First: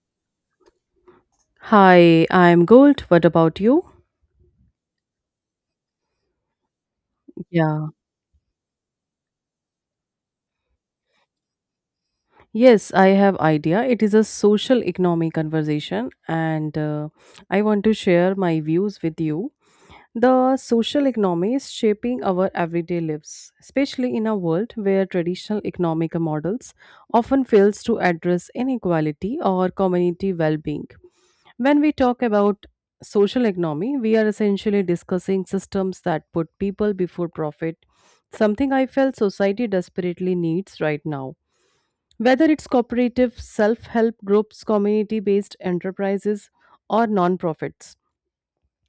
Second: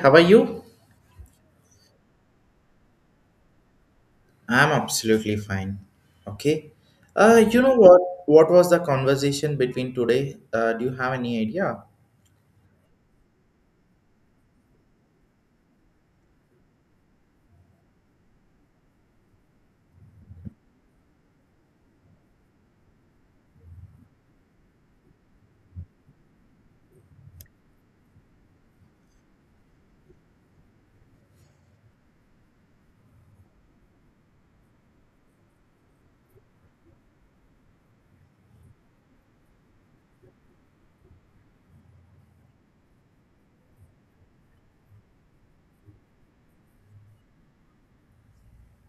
How are you? Hi, I'm good. What about you? I'm absolutely fine. Okay. Uh, you know Yeah. what? What was the conversation between today? Do you have any idea? Yes, I have idea. It is a social economic conversation and I want to share my views with you. The social economy is shaping our everyday lives, especially in a world where traditional economic models often fails to address inequality or community well-being. When we talk about social economy, we are essentially discussing systems that put people before profit, something I felt society desperately needs right now. Whether it's cooperative, self help groups, community based enterprises, or non-profits,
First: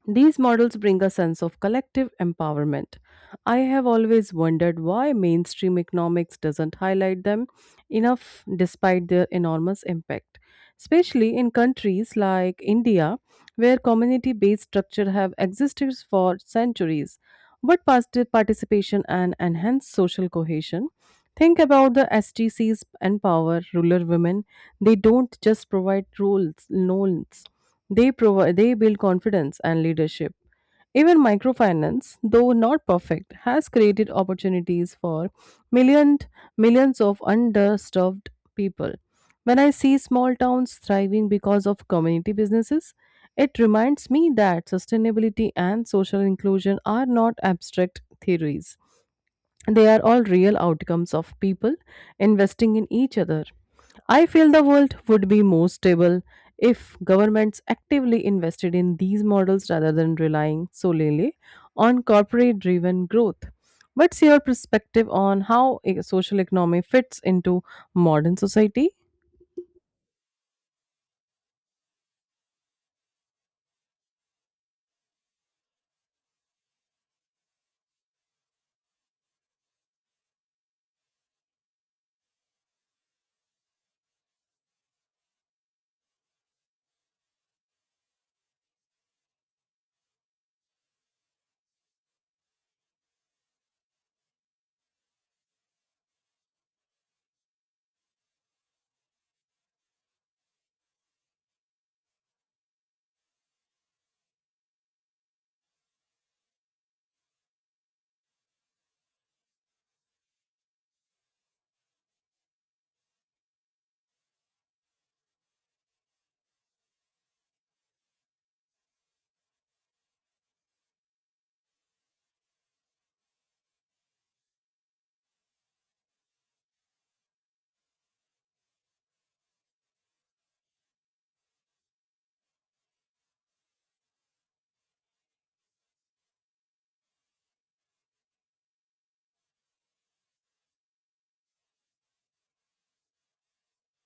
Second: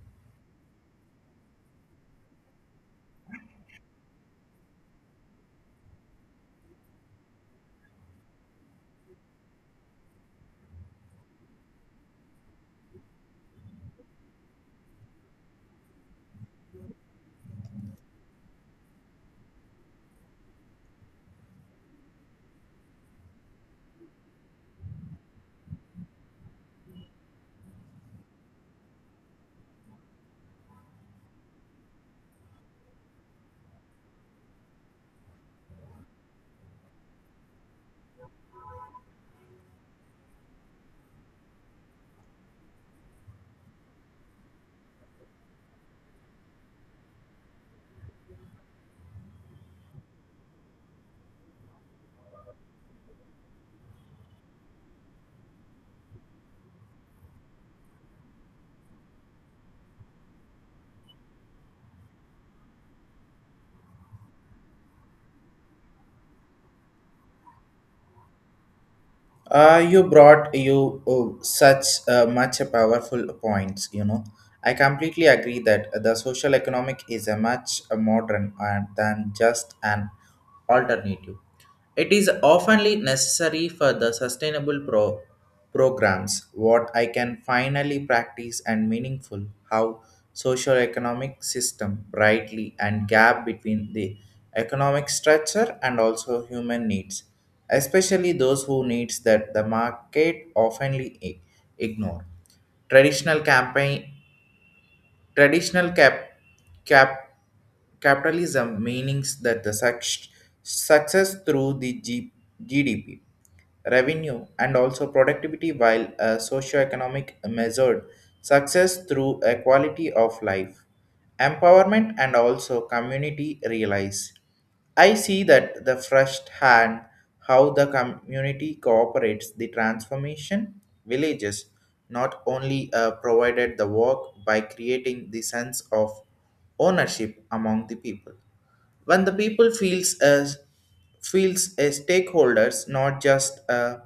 these models bring a sense of collective empowerment. I have always wondered why mainstream economics doesn't highlight them enough despite their enormous impact, especially in countries like India where community-based structures have existed for centuries. But past participation and enhanced social cohesion. Think about the STCs empower rural women. They don't just provide roles, loans, they build confidence and leadership. Even microfinance, though not perfect, has created opportunities for million, millions millions of underserved people. When I see small towns thriving because of community businesses, it reminds me that sustainability and social inclusion are not abstract theories. They are all real outcomes of people investing in each other. I feel the world would be more stable if governments actively invested in these models rather than relying solely on corporate driven growth. What's your perspective on how a social economy fits into modern society? You brought you such much a powerful points. You know, I completely agree that the social economic is a much modern and than just an alternative. It is oftenly necessary for the sustainable programs. What I can finally practice and meaningful how social economic system brightly and gap between the economic structure and also human needs, especially those who needs that the market oftenly ignore. Traditional campaign, traditional cap, capitalism meanings that the success through the GDP revenue, and also productivity, while a socioeconomic measured success through a quality of life, empowerment, and also community realize. I see that the first hand how the community cooperates the transformation villages, not only provided the work by creating the sense of ownership among the people. When the people feels as stakeholders, not just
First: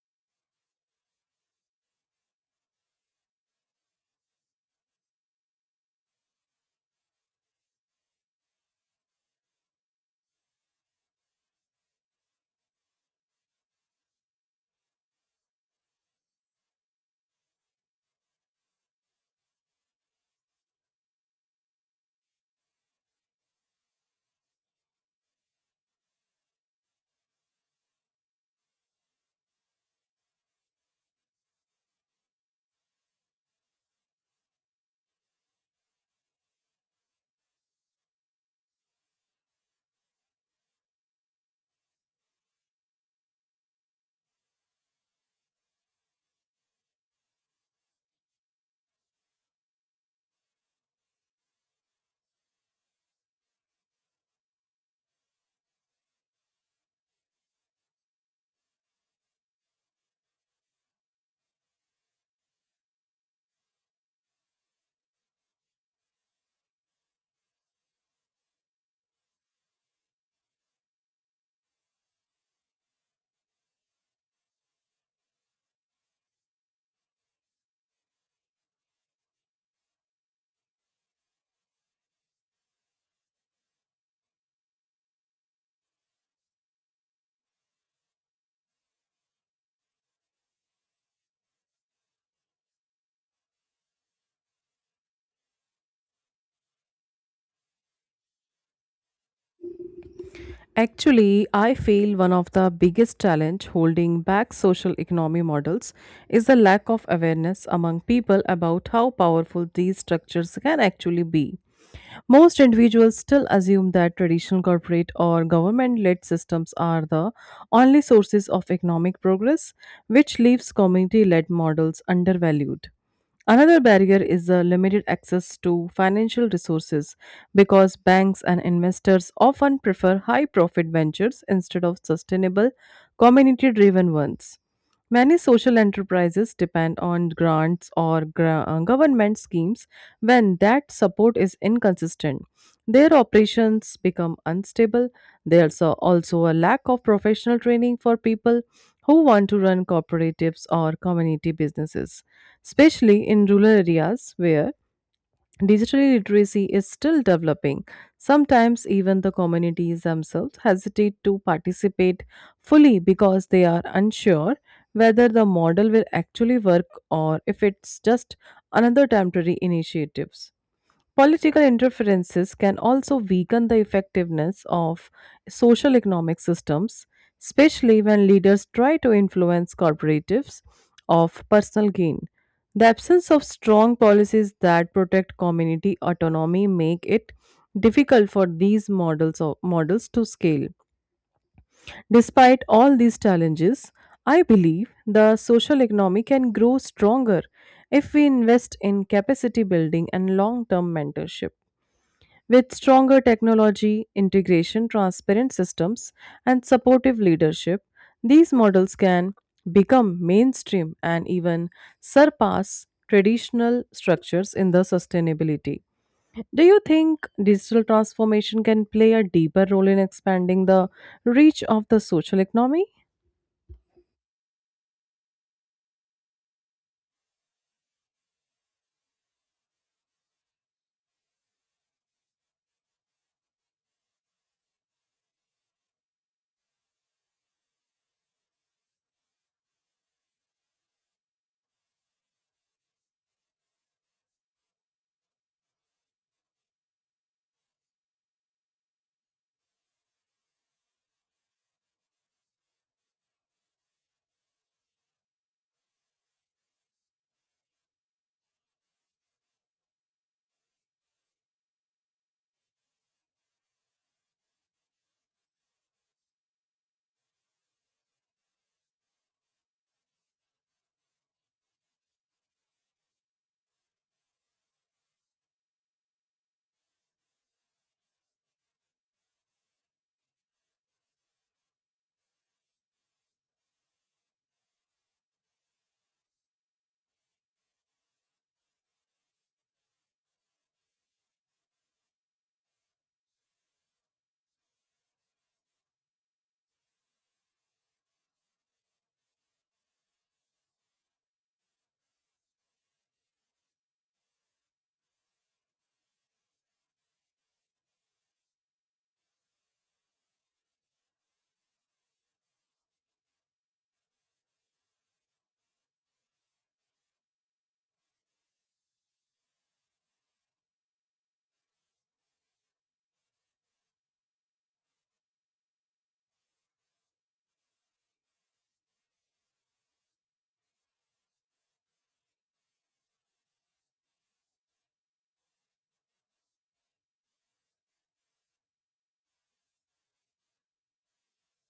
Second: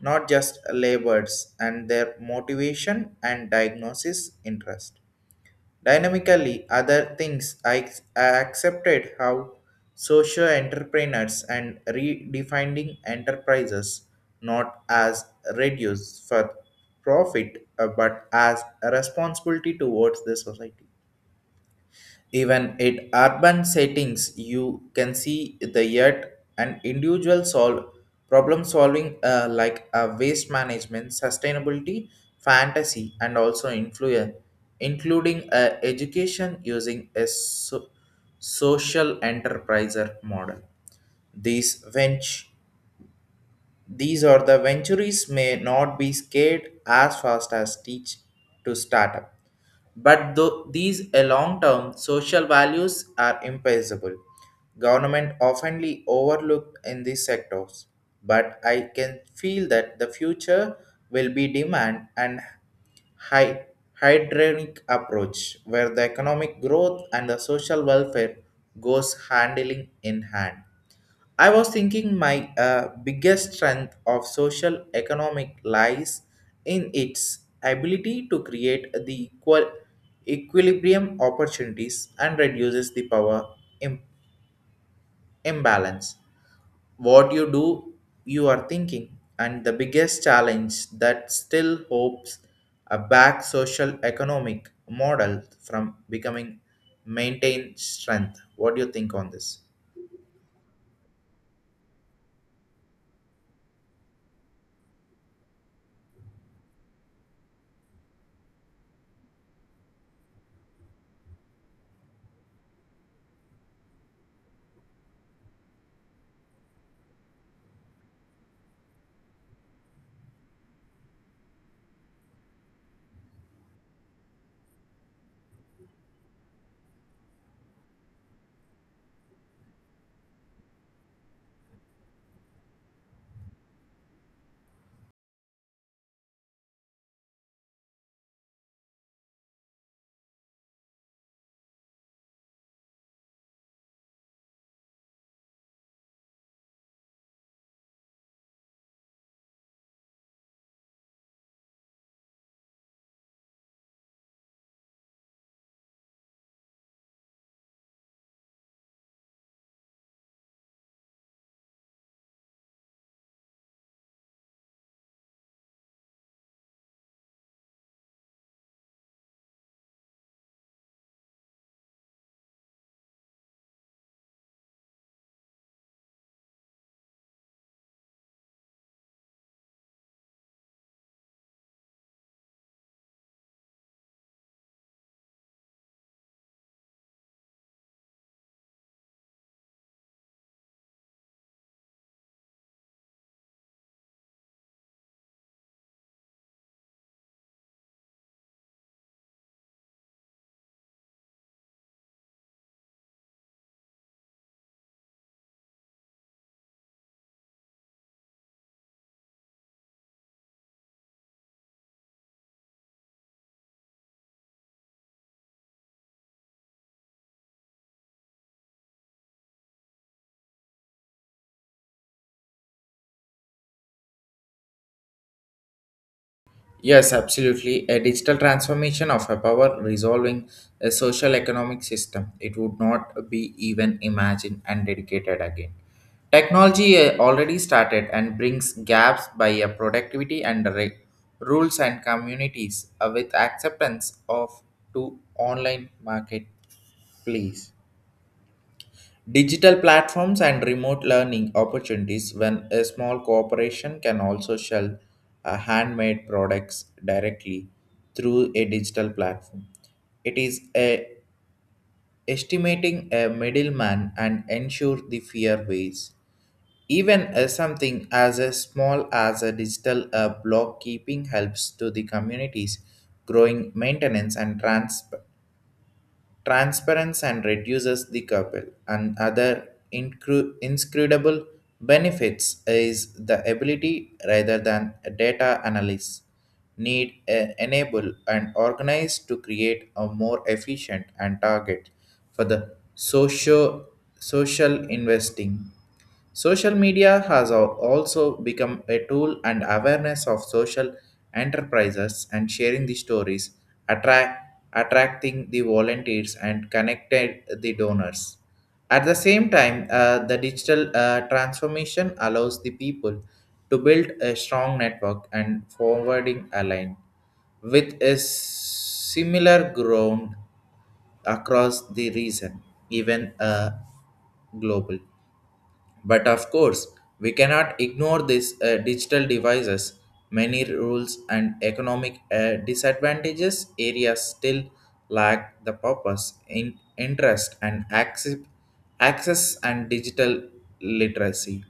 not just laborers, and their motivation and diagnosis interest dynamically. Other things, I accepted how social entrepreneurs and redefining enterprises not as reduce for profit, but as a responsibility towards the society. Even in urban settings, you can see the yet an individual solve problem solving, like waste management, sustainability, fantasy, and also influence, including education using a social enterpriser model. These ventures these are the ventures may not be scaled as fast as teach to startup. But though these a long-term social values are impossible, government oftenly overlooked in these sectors. But I can feel that the future will be demand and hy- hydronic approach, where the economic growth and the social welfare goes handling in hand. I was thinking my biggest strength of social economic lies in its ability to create the equal equilibrium opportunities and reduces the power im- imbalance. What you do, you are thinking, and the biggest challenge that still hopes a back social economic model from becoming maintained strength. What do you think on this? Actually, I feel one of the biggest challenge holding back social economy models is the lack of awareness among people about how powerful these structures can actually be. Most individuals still assume that traditional corporate or government led systems are the only sources of economic progress, which leaves community led models undervalued. Another barrier is the limited access to financial resources because banks and investors often prefer high profit ventures instead of sustainable, community driven ones. Many social enterprises depend on grants or government schemes when that support is inconsistent. Their operations become unstable. There's also a lack of professional training for people who want to run cooperatives or community businesses, especially in rural areas where digital literacy is still developing. Sometimes even the communities themselves hesitate to participate fully because they are unsure whether the model will actually work or if it's just another temporary initiative. Political interferences can also weaken the effectiveness of social economic systems, especially when leaders try to influence corporatives of personal gain. The absence of strong policies that protect community autonomy make it difficult for these models to scale. Despite all these challenges, I believe the social economy can grow stronger if we invest in capacity building and long-term mentorship. With stronger technology, integration, transparent systems, and supportive leadership, these models can become mainstream and even surpass traditional structures in the sustainability. Do you think digital transformation can play a deeper role in expanding the reach of the social economy? Yes, absolutely. A digital transformation of a power resolving a social economic system. It would not be even imagined and dedicated again. Technology already started and brings gaps by a productivity and rules and communities with acceptance of to online marketplace. Digital platforms and remote learning opportunities when a small corporation can also sell handmade products directly through a digital platform. It estimating a middleman and ensure the fair ways. Even something as a small as a digital block keeping helps to the communities growing maintenance and transparency, and reduces the couple and other inscrutable benefits is the ability rather than data analysis need enable and organize to create a more efficient and target for the social investing. Social media has also become a tool and awareness of social enterprises and sharing the stories, attract, attracting the volunteers and connected the donors. At the same time, the digital transformation allows the people to build a strong network and forwarding align with a similar ground across the region, even global. But of course, we cannot ignore these digital devices. Many rules and economic disadvantages areas still lack the purpose, interest, and access and digital literacy.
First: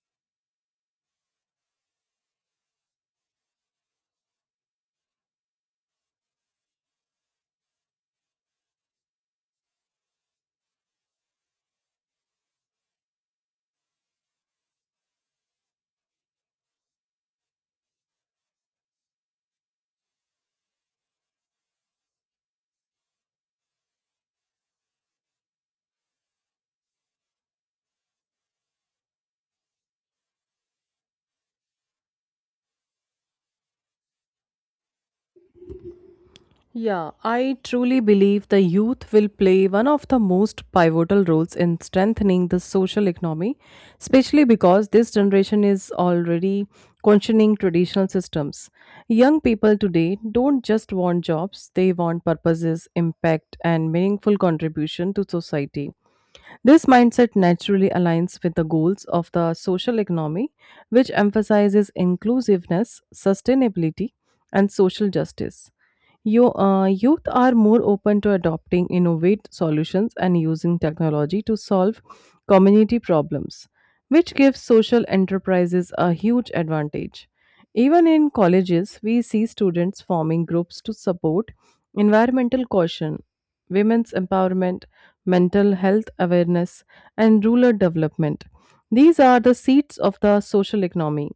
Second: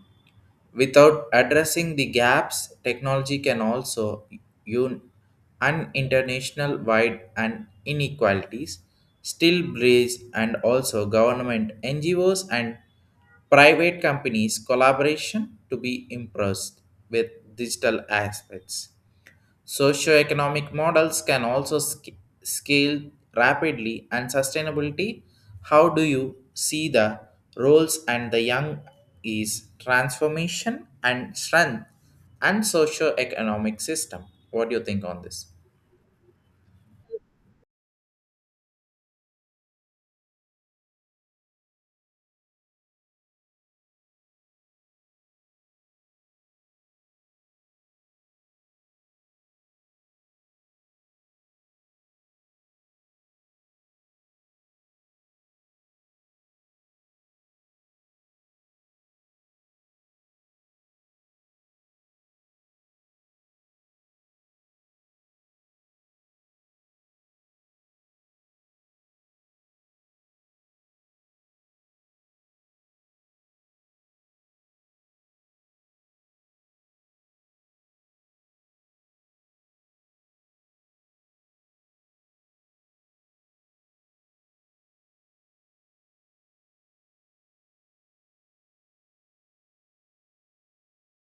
Without addressing the gaps, technology can also un- and international wide and inequalities still breeds, and also government NGOs and private companies collaboration to be impressed with digital aspects. Socioeconomic models can also scale rapidly and sustainability. How do you see the roles and the young is transformation and strength and socio-economic system? What do you think on this? Yeah, I truly believe the youth will play one of the most pivotal roles in strengthening the social economy, especially because this generation is already questioning traditional systems. Young people today don't just want jobs, they want purposes, impact, and meaningful contribution to society. This mindset naturally aligns with the goals of the social economy, which emphasizes inclusiveness, sustainability, and social justice. Youth are more open to adopting innovative solutions and using technology to solve community problems, which gives social enterprises a huge advantage. Even in colleges, we see students forming groups to support environmental caution, women's empowerment, mental health awareness, and rural development. These are the seats of the social economy.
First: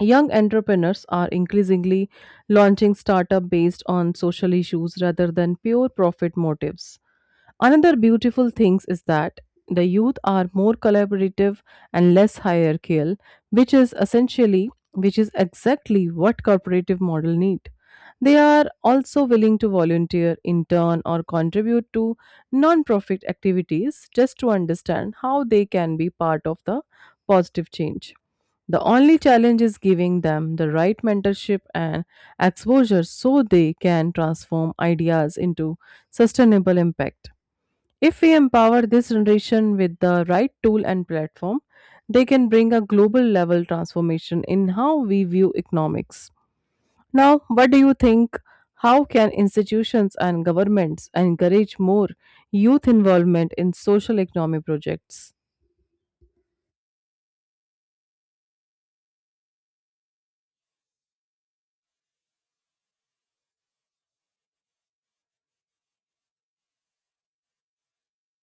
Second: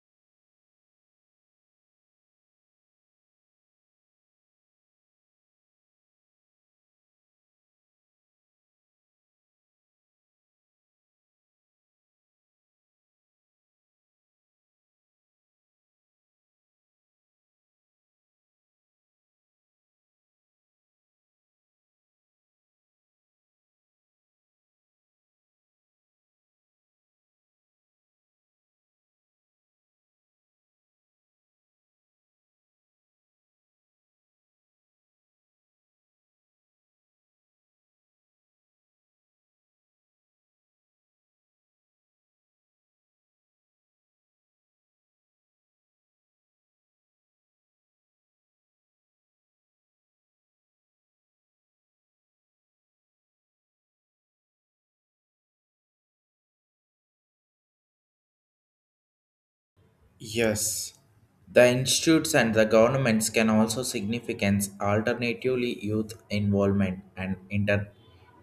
Young entrepreneurs are increasingly launching startups based on social issues rather than pure profit motives. Another beautiful thing is that the youth are more collaborative and less hierarchical, which is essentially which is exactly what corporative model need. They are also willing to volunteer, intern or contribute to non-profit activities just to understand how they can be part of the positive change. The only challenge is giving them the right mentorship and exposure so they can transform ideas into sustainable impact. If we empower this generation with the right tool and platform, they can bring a global level transformation in how we view economics. Now, what do you think? How can institutions and governments encourage more youth involvement in social economy projects? Yes, the institutes and the governments can also significance alternatively youth involvement and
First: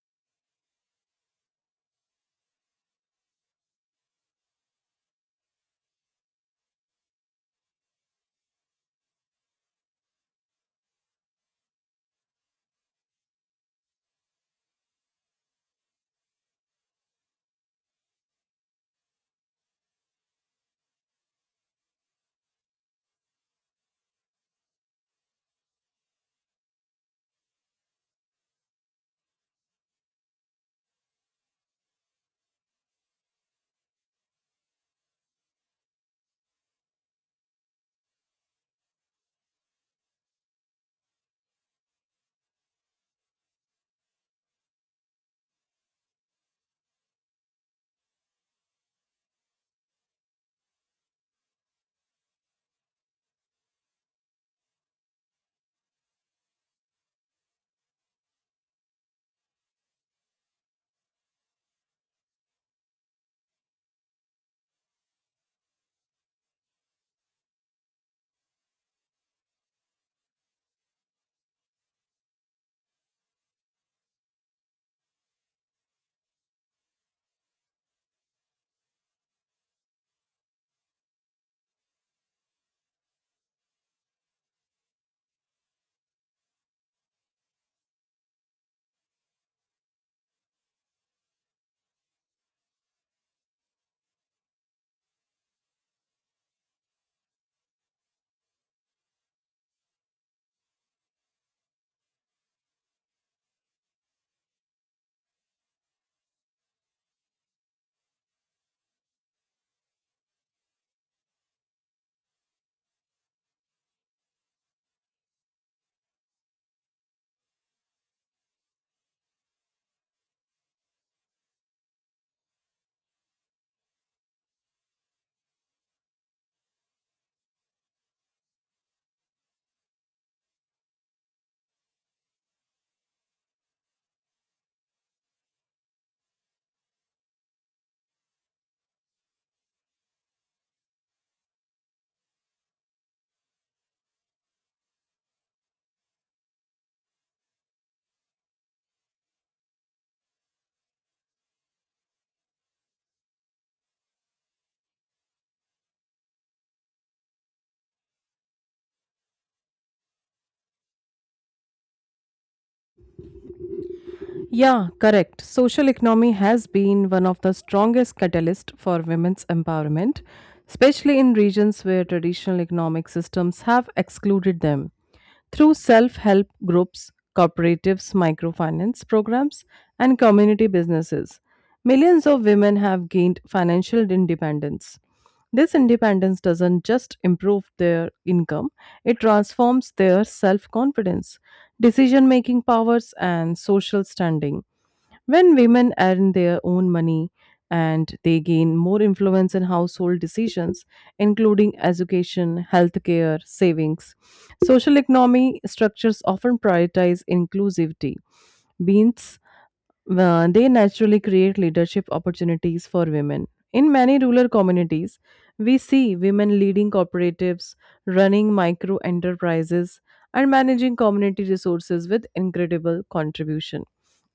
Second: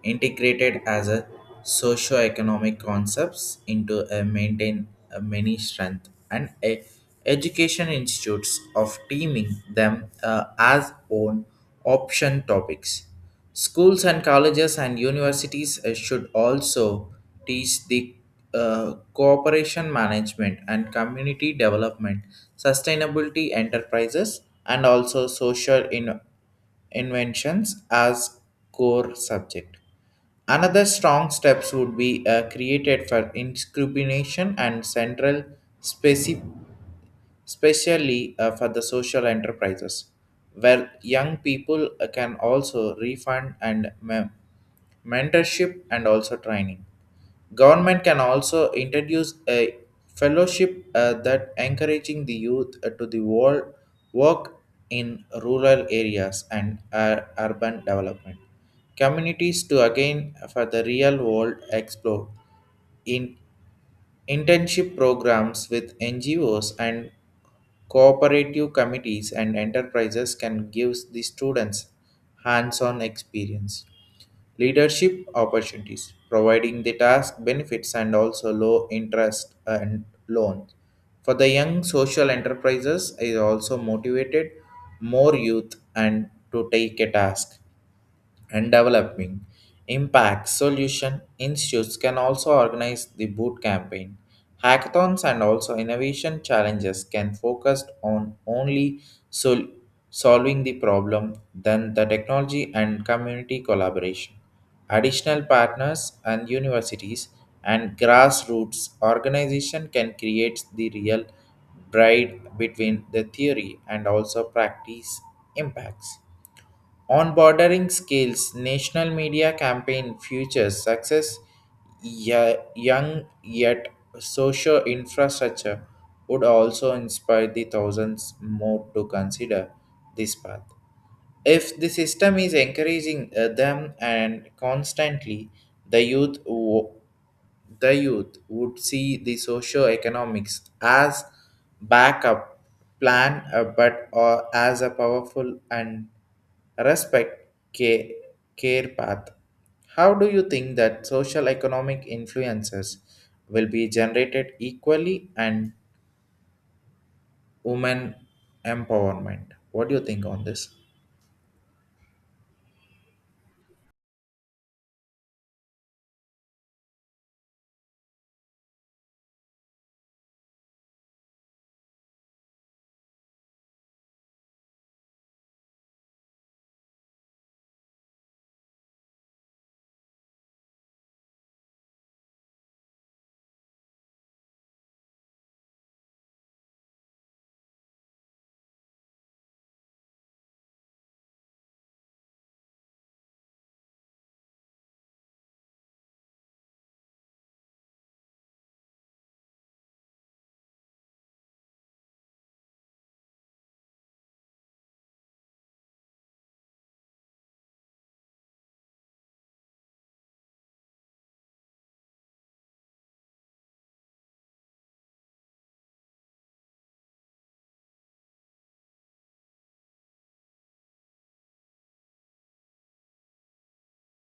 integrated as a socio-economic concepts into a maintain a many strength and a education institutes of teaming them as own option topics. Schools and colleges and universities should also teach the cooperation management and community development, sustainability enterprises, and also social inventions as core subject. Another strong steps would be created for discrimination and central specific, especially for the social enterprises, where young people can also refund and mentorship and also training. Government can also introduce a fellowship that encouraging the youth to the world work in rural areas and urban development communities to again for the real world explore in internship programs with NGOs and cooperative committees and enterprises can give the students hands on experience. Leadership opportunities, providing the task benefits and also low interest and loans. For the young, social enterprises is also motivated more youth and to take a task and developing impact solution institutes can also organize the boot campaign, hackathons, and also innovation challenges can focus on only sol- solving the problem than the technology and community collaboration additional partners and universities and grassroots organization can create the real bride between the theory and also practice impacts on bordering scales. National media campaign features success young yet social infrastructure would also inspire the thousands more to consider this path. If the system is encouraging them and constantly, the youth the youth would see the socio-economics as backup plan, but as a powerful and respect care path. How do you think that social economic influences will be generated equally and women empowerment? What do you think on this? Yeah, correct. Social economy has been one of the strongest catalysts for women's empowerment, especially in regions where traditional economic systems have excluded them. Through self help groups, cooperatives, microfinance programs, and community businesses, millions of women have gained financial independence. This independence doesn't just improve their income, it transforms their self confidence, decision making powers, and social standing. When women earn their own money and they gain more influence in household decisions, including education, healthcare, savings, social economy structures often prioritize inclusivity. Means they naturally create leadership opportunities for women. In many rural communities, we see women leading cooperatives, running micro enterprises, and managing community resources with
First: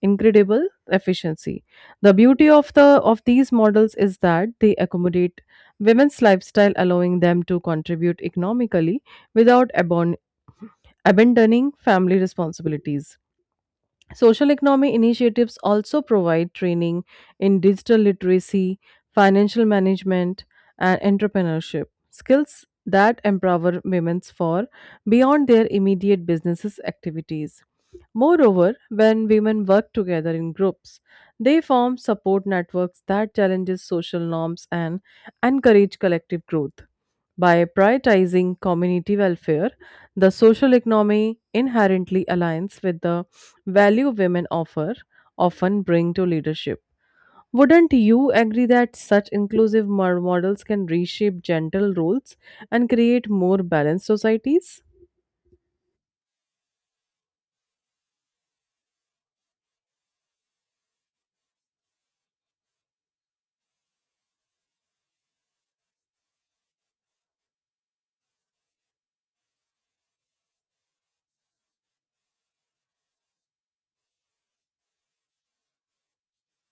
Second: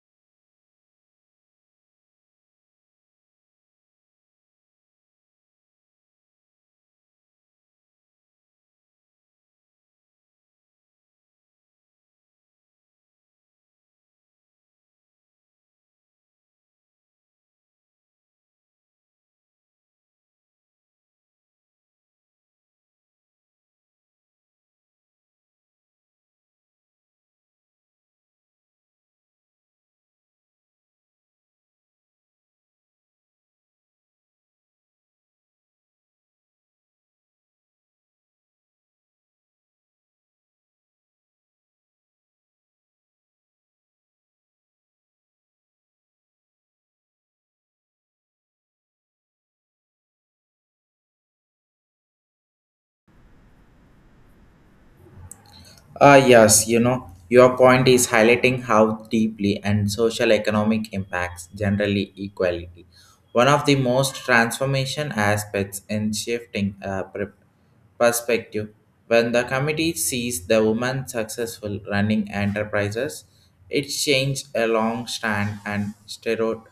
incredible efficiency. The beauty of these models is that they accommodate women's lifestyle, allowing them to contribute economically without abandoning family responsibilities. Social economy initiatives also provide training in digital literacy, financial management, and entrepreneurship skills that empower women for beyond their immediate businesses activities. Moreover, when women work together in groups, they form support networks that challenges social norms and encourage collective growth. By prioritizing community welfare, the social economy inherently aligns with the value women offer often bring to leadership. Wouldn't you agree that such inclusive models can reshape gender roles and create more balanced societies? Yes, you know, your point is highlighting how deeply and social economic impacts generally equality. One of the most transformation aspects in shifting perspective, when the committee sees the woman successful running enterprises, it changed a long stand and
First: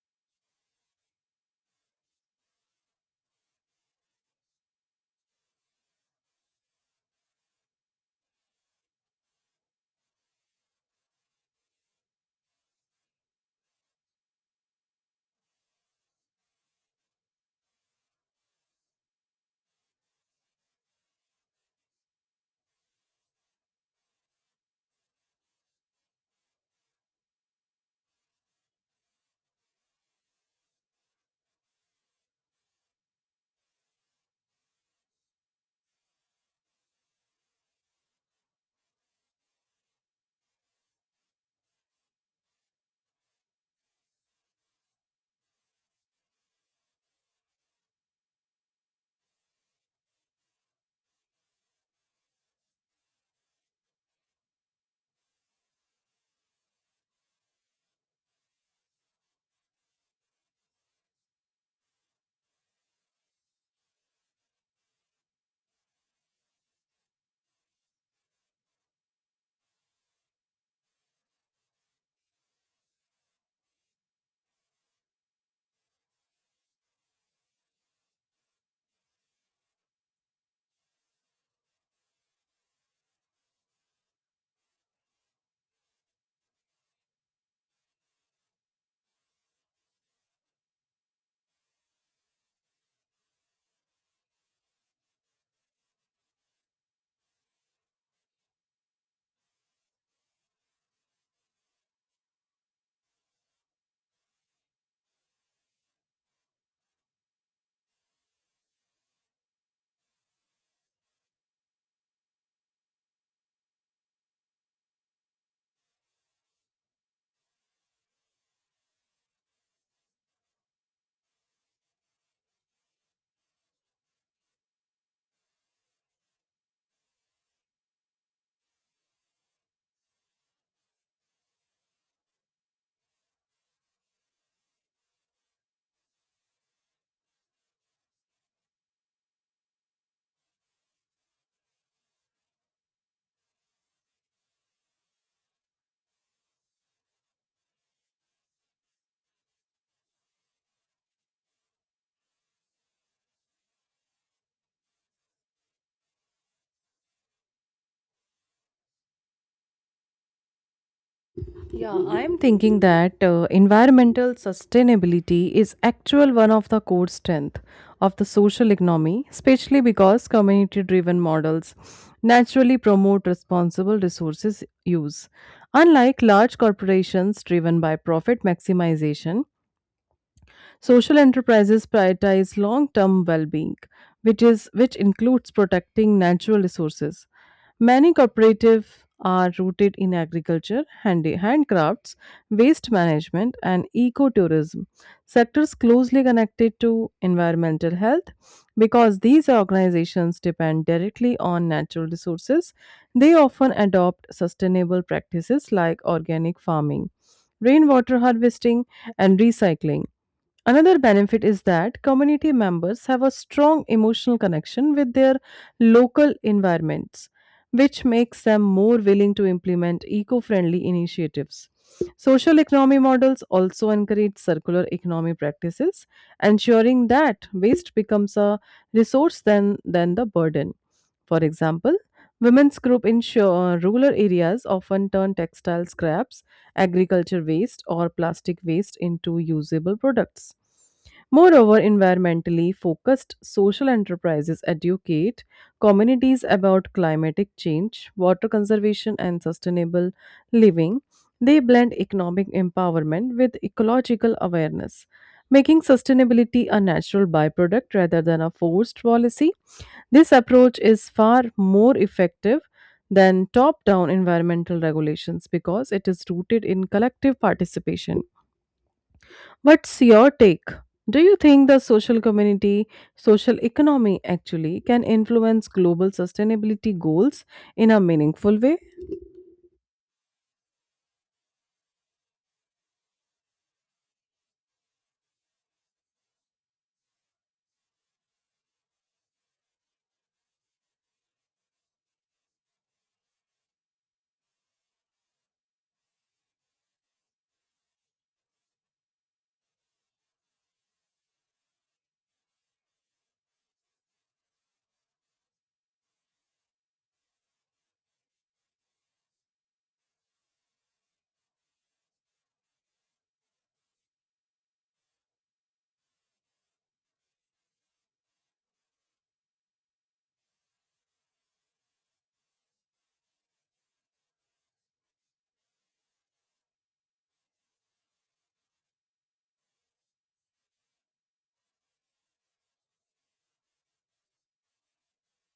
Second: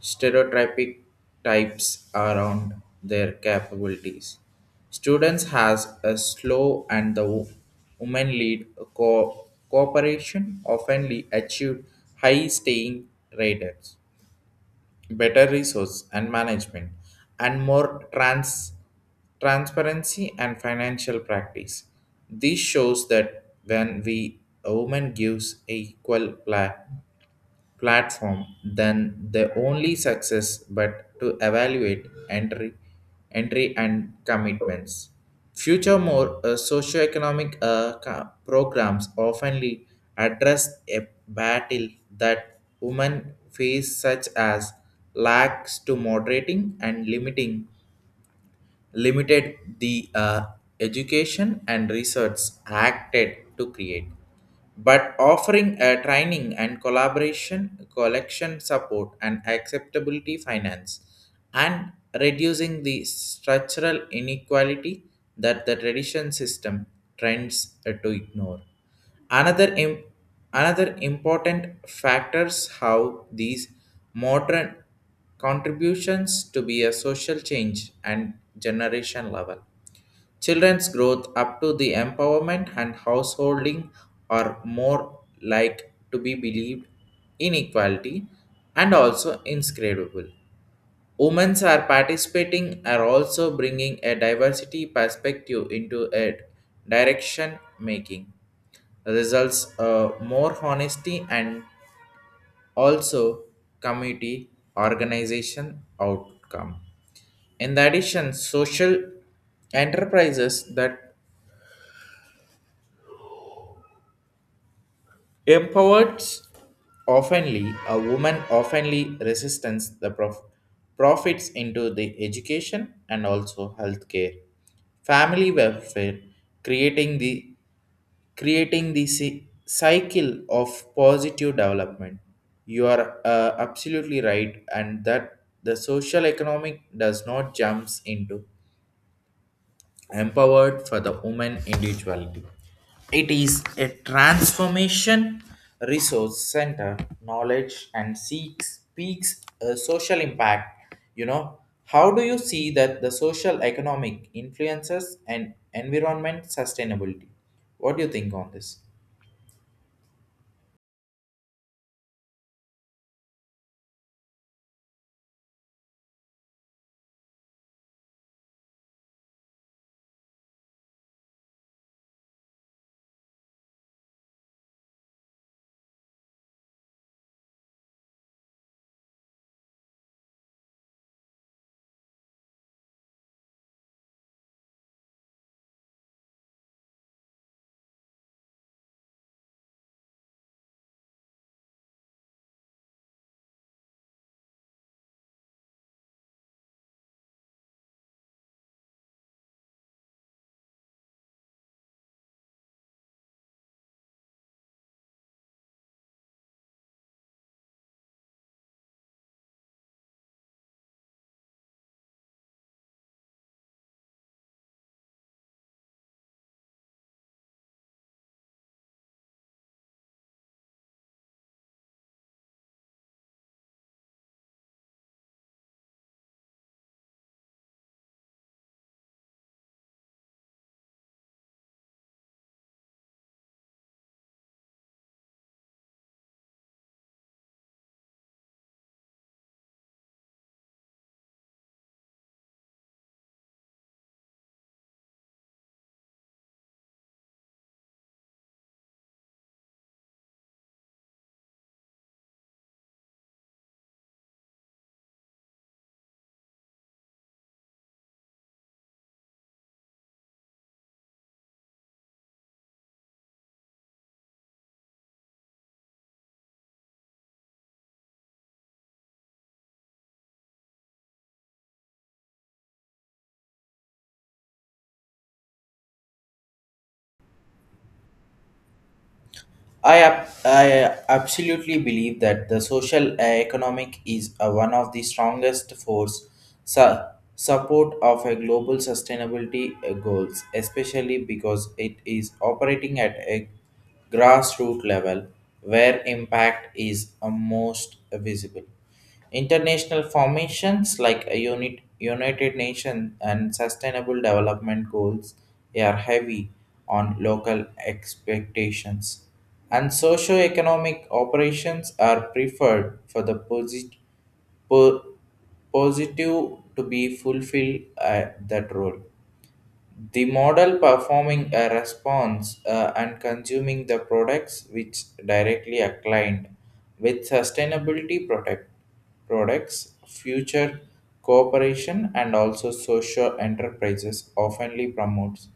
stereotypic types around their capabilities. Students has a slow and the women lead cooperation oftenly achieved high staying rates, better resource and management, and more transparency and financial practice. This shows that when we a woman gives equal platform than the only success but to evaluate entry entry and commitments. Future more socioeconomic programs oftenly address a battle that women face, such as lacks to moderating and limiting limited the education and research, acted to create but offering a training and collaboration collection support and acceptability finance and reducing the structural inequality that the tradition system trends to ignore. Another another important factors how these modern contributions to be a social change and generation level. Children's growth up to the empowerment and householding are more like to be believed inequality and also inscrutable. Women are participating are also bringing a diversity perspective into a direction making results more honesty and also community organization outcome. In addition, social enterprises that empowered oftenly a woman oftenly resistance the profits into the education and also healthcare, family welfare, creating the creating the cycle of positive development. You are absolutely right, and that the social economic does not jumps into empowered for the woman individuality. It is a transformation resource center, knowledge and seeks peaks a social impact. You know, how do you see that the social economic influences and environment sustainability? What do you think on this? Yeah, I'm thinking that environmental sustainability is actual one of the core strength of the social economy, especially because community-driven models naturally promote responsible resources use. Unlike large corporations driven by profit maximization, social enterprises prioritize long-term well-being, which includes protecting natural resources. Many cooperatives are rooted in agriculture, handcrafts, waste management, and ecotourism, sectors closely connected to environmental health. Because these organizations depend directly on natural resources, they often adopt sustainable practices like organic farming, rainwater harvesting, and recycling. Another benefit is that community members have a strong emotional connection with their local environments, which makes them more willing to implement eco friendly initiatives. Social economy models also encourage circular economy practices, ensuring that waste becomes a resource than the burden. For example, women's group in rural areas often turn textile scraps, agriculture waste, or plastic waste into usable products. Moreover, environmentally focused social enterprises educate communities about climatic change, water conservation, and sustainable living. They blend economic empowerment with ecological awareness, making sustainability a natural byproduct rather than a forced policy. This approach is far more effective than top down environmental regulations because it is rooted in collective participation. What's your take? Do you think social economy actually can influence global sustainability goals in a meaningful way? I absolutely believe that the social economic is one of the strongest force su- support of a global sustainability goals, especially because it is operating at a grassroots level where impact is most visible. International formations like a United Nations and Sustainable Development Goals are heavy on local expectations, and socio-economic operations are preferred for the po- positive to be fulfilled at that role. The model performing a response and consuming the products which directly aligned with sustainability products, future cooperation, and also social enterprises oftenly promotes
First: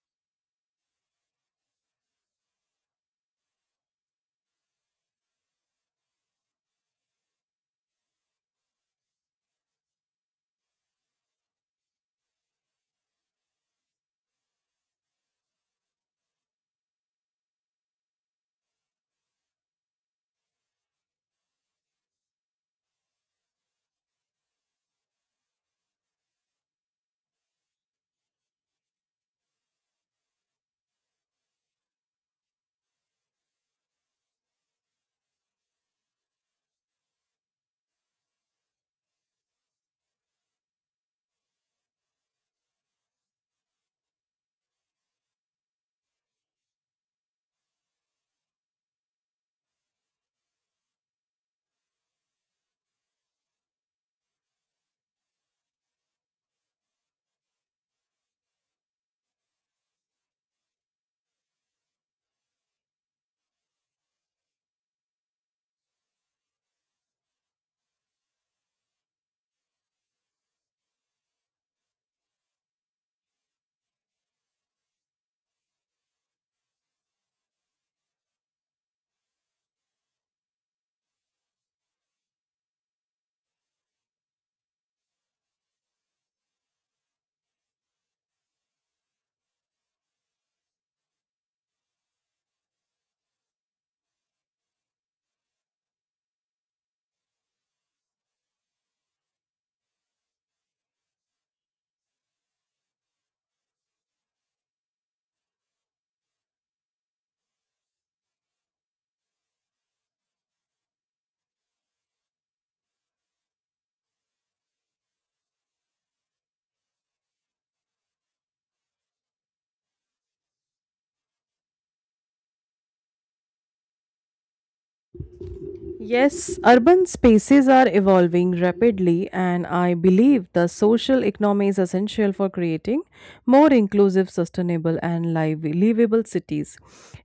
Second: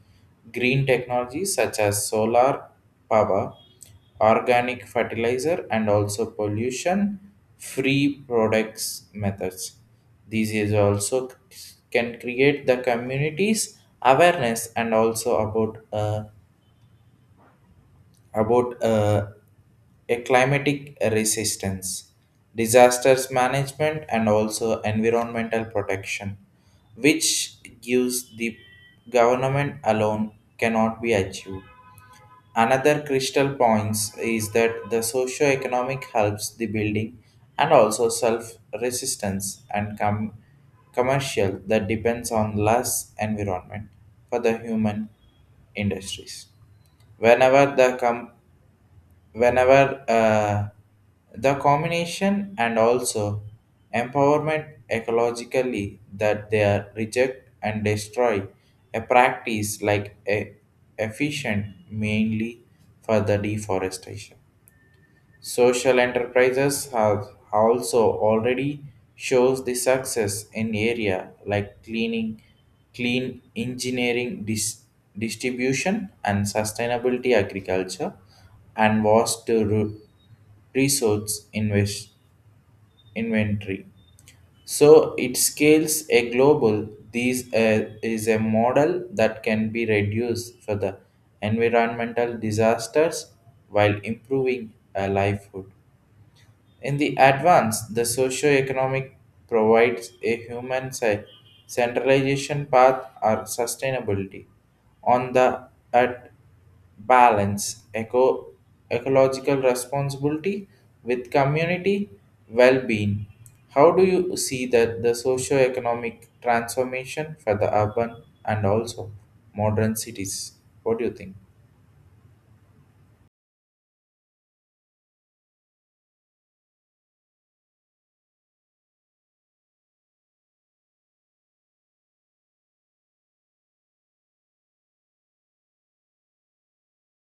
green technologies such as solar power, organic fertilizer, and also pollution free products methods. These is also can create the communities awareness and also about a climatic resistance, disasters management, and also environmental protection, which gives the government alone cannot be achieved. Another crystal points is that the socio-economic helps the building and also self-resistance and commercial that depends on less environment for the human industries. Whenever whenever the combination and also empowerment ecologically that they are reject and destroy a practice like a efficient mainly for the deforestation. Social enterprises have also already shows the success in area like cleaning, clean engineering distribution and sustainability agriculture and vast resource inventory. So it scales a global. This is a model that can be reduced for the environmental disasters while improving a livelihood. In the advance, the socio-economic provides a human centralization path or sustainability. On the at balance, ecological responsibility with community well-being. How do you see that the socio-economic transformation for the urban and also modern cities? What do you think? Yes, urban spaces are evolving rapidly, and I believe the social economy is essential for creating more inclusive, sustainable, and livable cities.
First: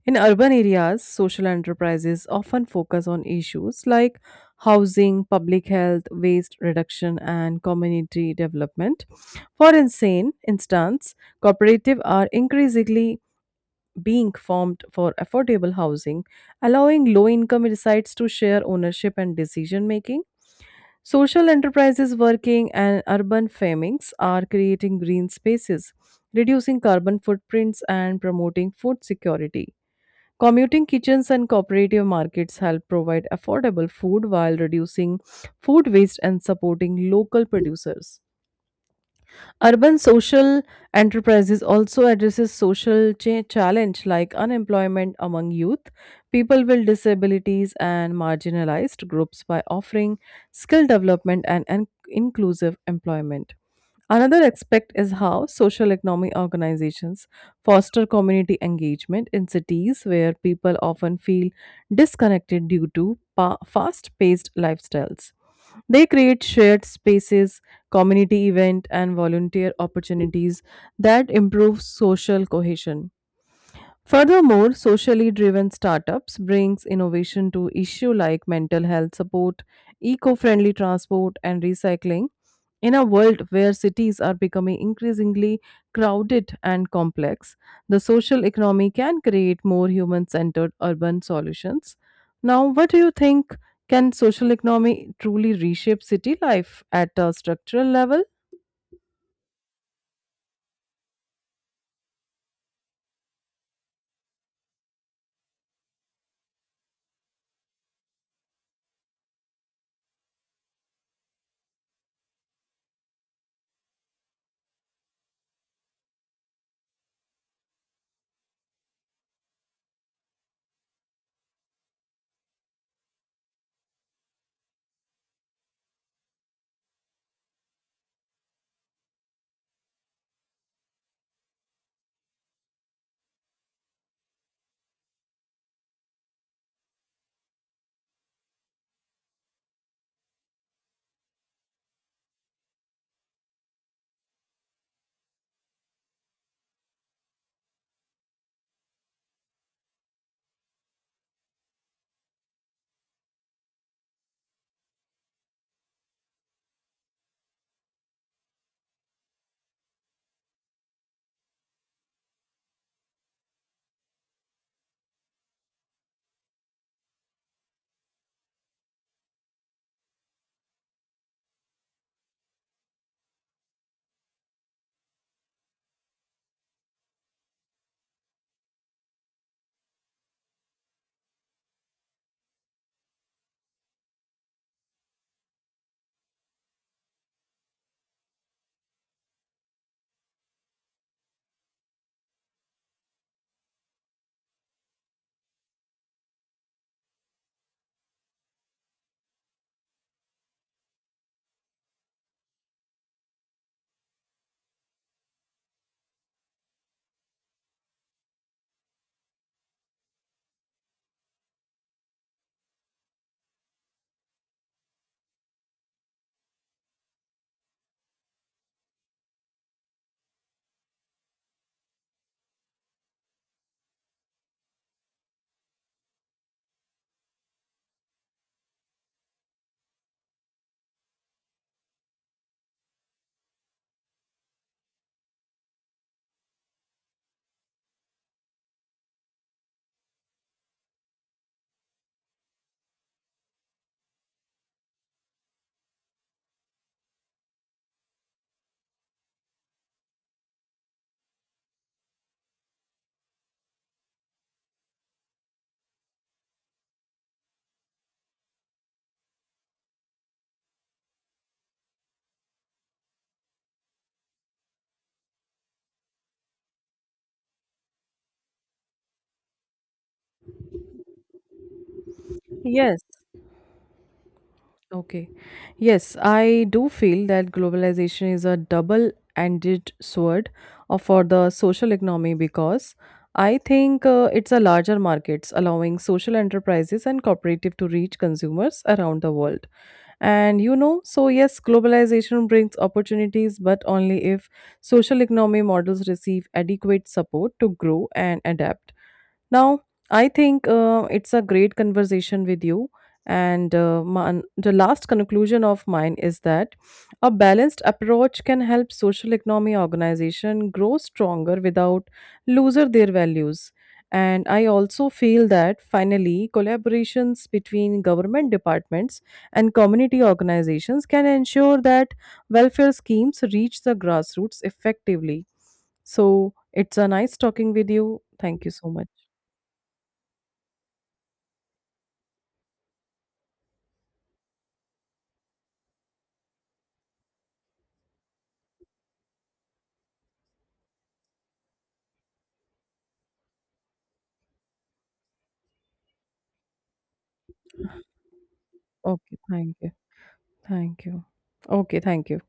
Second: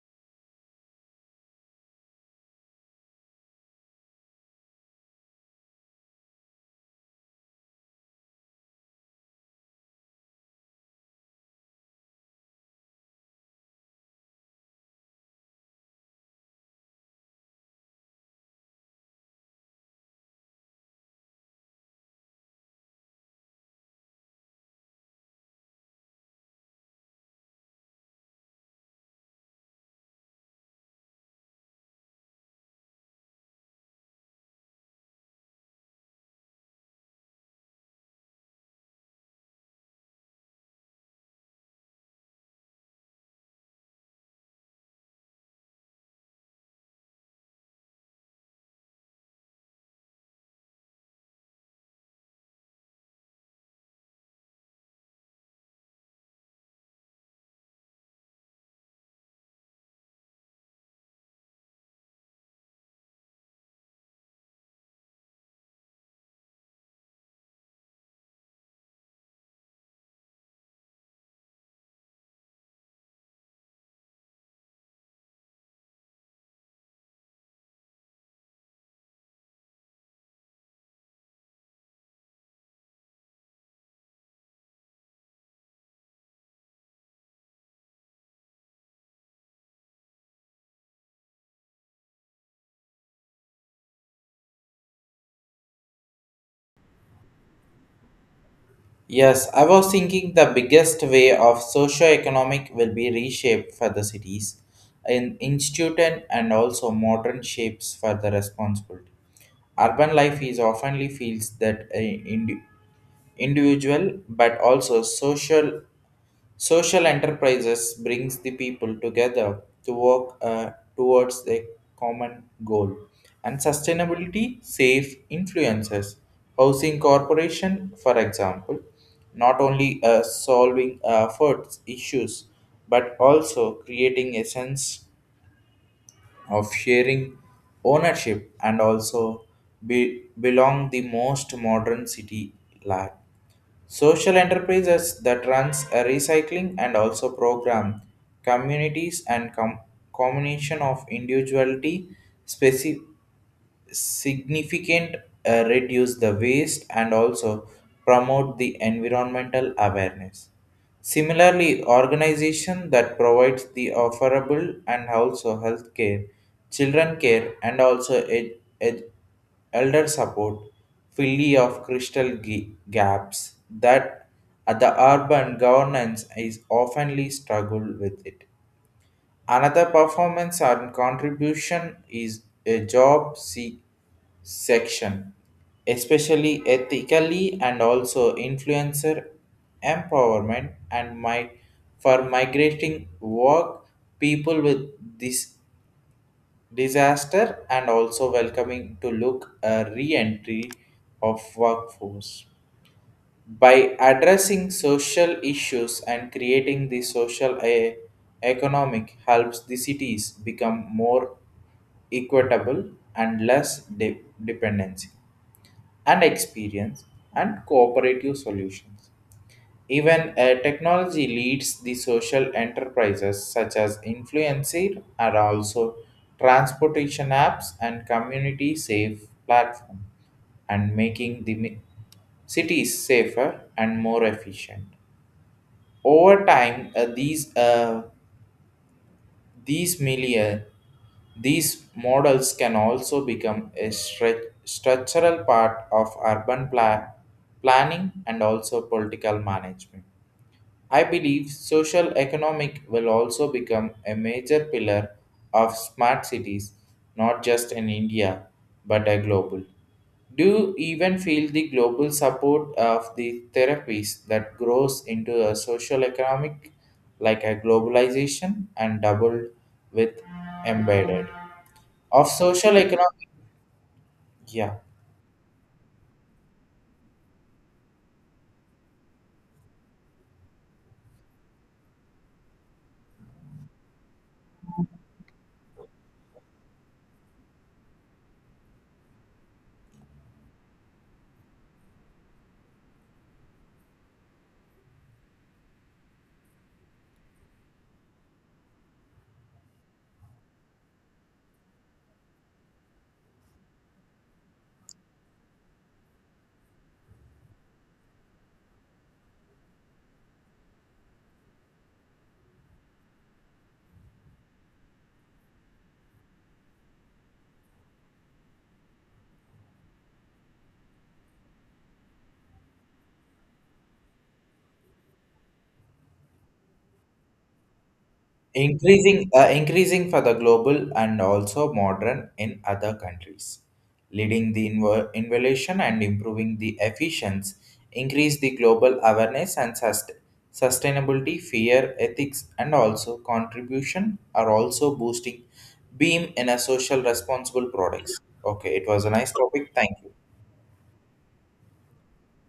In urban areas, social enterprises often focus on issues like housing, public health, waste reduction, and community development. For insane instance, cooperatives are increasingly being formed for affordable housing, allowing low income resides to share ownership and decision making. Social enterprises working and urban farmings are creating green spaces, reducing carbon footprints, and promoting food security. Commuting kitchens and cooperative markets help provide affordable food while reducing food waste and supporting local producers. Urban social enterprises also addresses social challenge like unemployment among youth, people with disabilities and marginalized groups by offering skill development and inclusive employment. Another aspect is how social economy organizations foster community engagement in cities where people often feel disconnected due to fast-paced lifestyles. They create shared spaces, community event and volunteer opportunities that improve social cohesion. Furthermore, socially driven startups brings innovation to issue like mental health support, eco-friendly transport and recycling in a world where cities are becoming increasingly crowded and complex. The social economy can create more human-centered urban solutions. Now, what do you think, can social economy truly reshape city life at a structural level? Yes, I was thinking the biggest way of socio-economic will be reshaped for the cities in instituted and also modern shapes for the responsibility. Urban life is oftenly feels that a individual but also social. Social enterprises brings the people together to work towards a common goal. And sustainability, safe influences, housing corporation, for example, not only solving efforts issues, but also creating a sense of sharing ownership and also belong the most modern city life. Social enterprises that runs a recycling and also program communities and combination of individuality, specific significant reduce the waste and also promote the environmental awareness, similarly organization that provides the offerable and also health care children care and also ed- elder support filly of crystal gaps that the urban governance is oftenly struggle with it. Another performance and contribution is a job section, especially ethically and also influencer empowerment and my for migrating work people with this disaster and also welcoming to look a re-entry of workforce. By addressing social issues and creating the social economic helps the cities become more equitable and less dependency and experience and cooperative solutions. Even technology leads the social enterprises such as influencer are also transportation apps and community safe platform and making the cities safer and more efficient. Over time, these these million these models can also become a structural part of urban planning and also political management. I believe social economic will also become a major pillar of smart cities, not just in India, but a global. Do you even feel the global support of the therapies that grows into a social economic like a globalization and doubled with embedded of social Yes. economic? Yeah, Okay. Yes, I do feel that globalization is a double ended sword for the social economy because I think it's a larger markets allowing social enterprises and cooperative to reach consumers around the world. And so yes, globalization brings opportunities, but only if social economy models receive adequate support to grow and adapt. Now, I think it's a great conversation with you. And the last conclusion of mine is that a balanced approach can help social economy organization grow stronger without loser their values. And I also feel that finally, collaborations between government departments and community organizations can ensure that welfare schemes reach the grassroots effectively. So it's a nice talking with you. Thank you so much. increasing increasing for the global and also modern in other countries, leading the innovation and improving the efficiency, increase the global awareness and sustainability fear ethics and also contribution are also boosting beam in a social responsible products. Okay, it was a nice Okay, topic. thank you. Thank you. Thank you. Okay, thank you.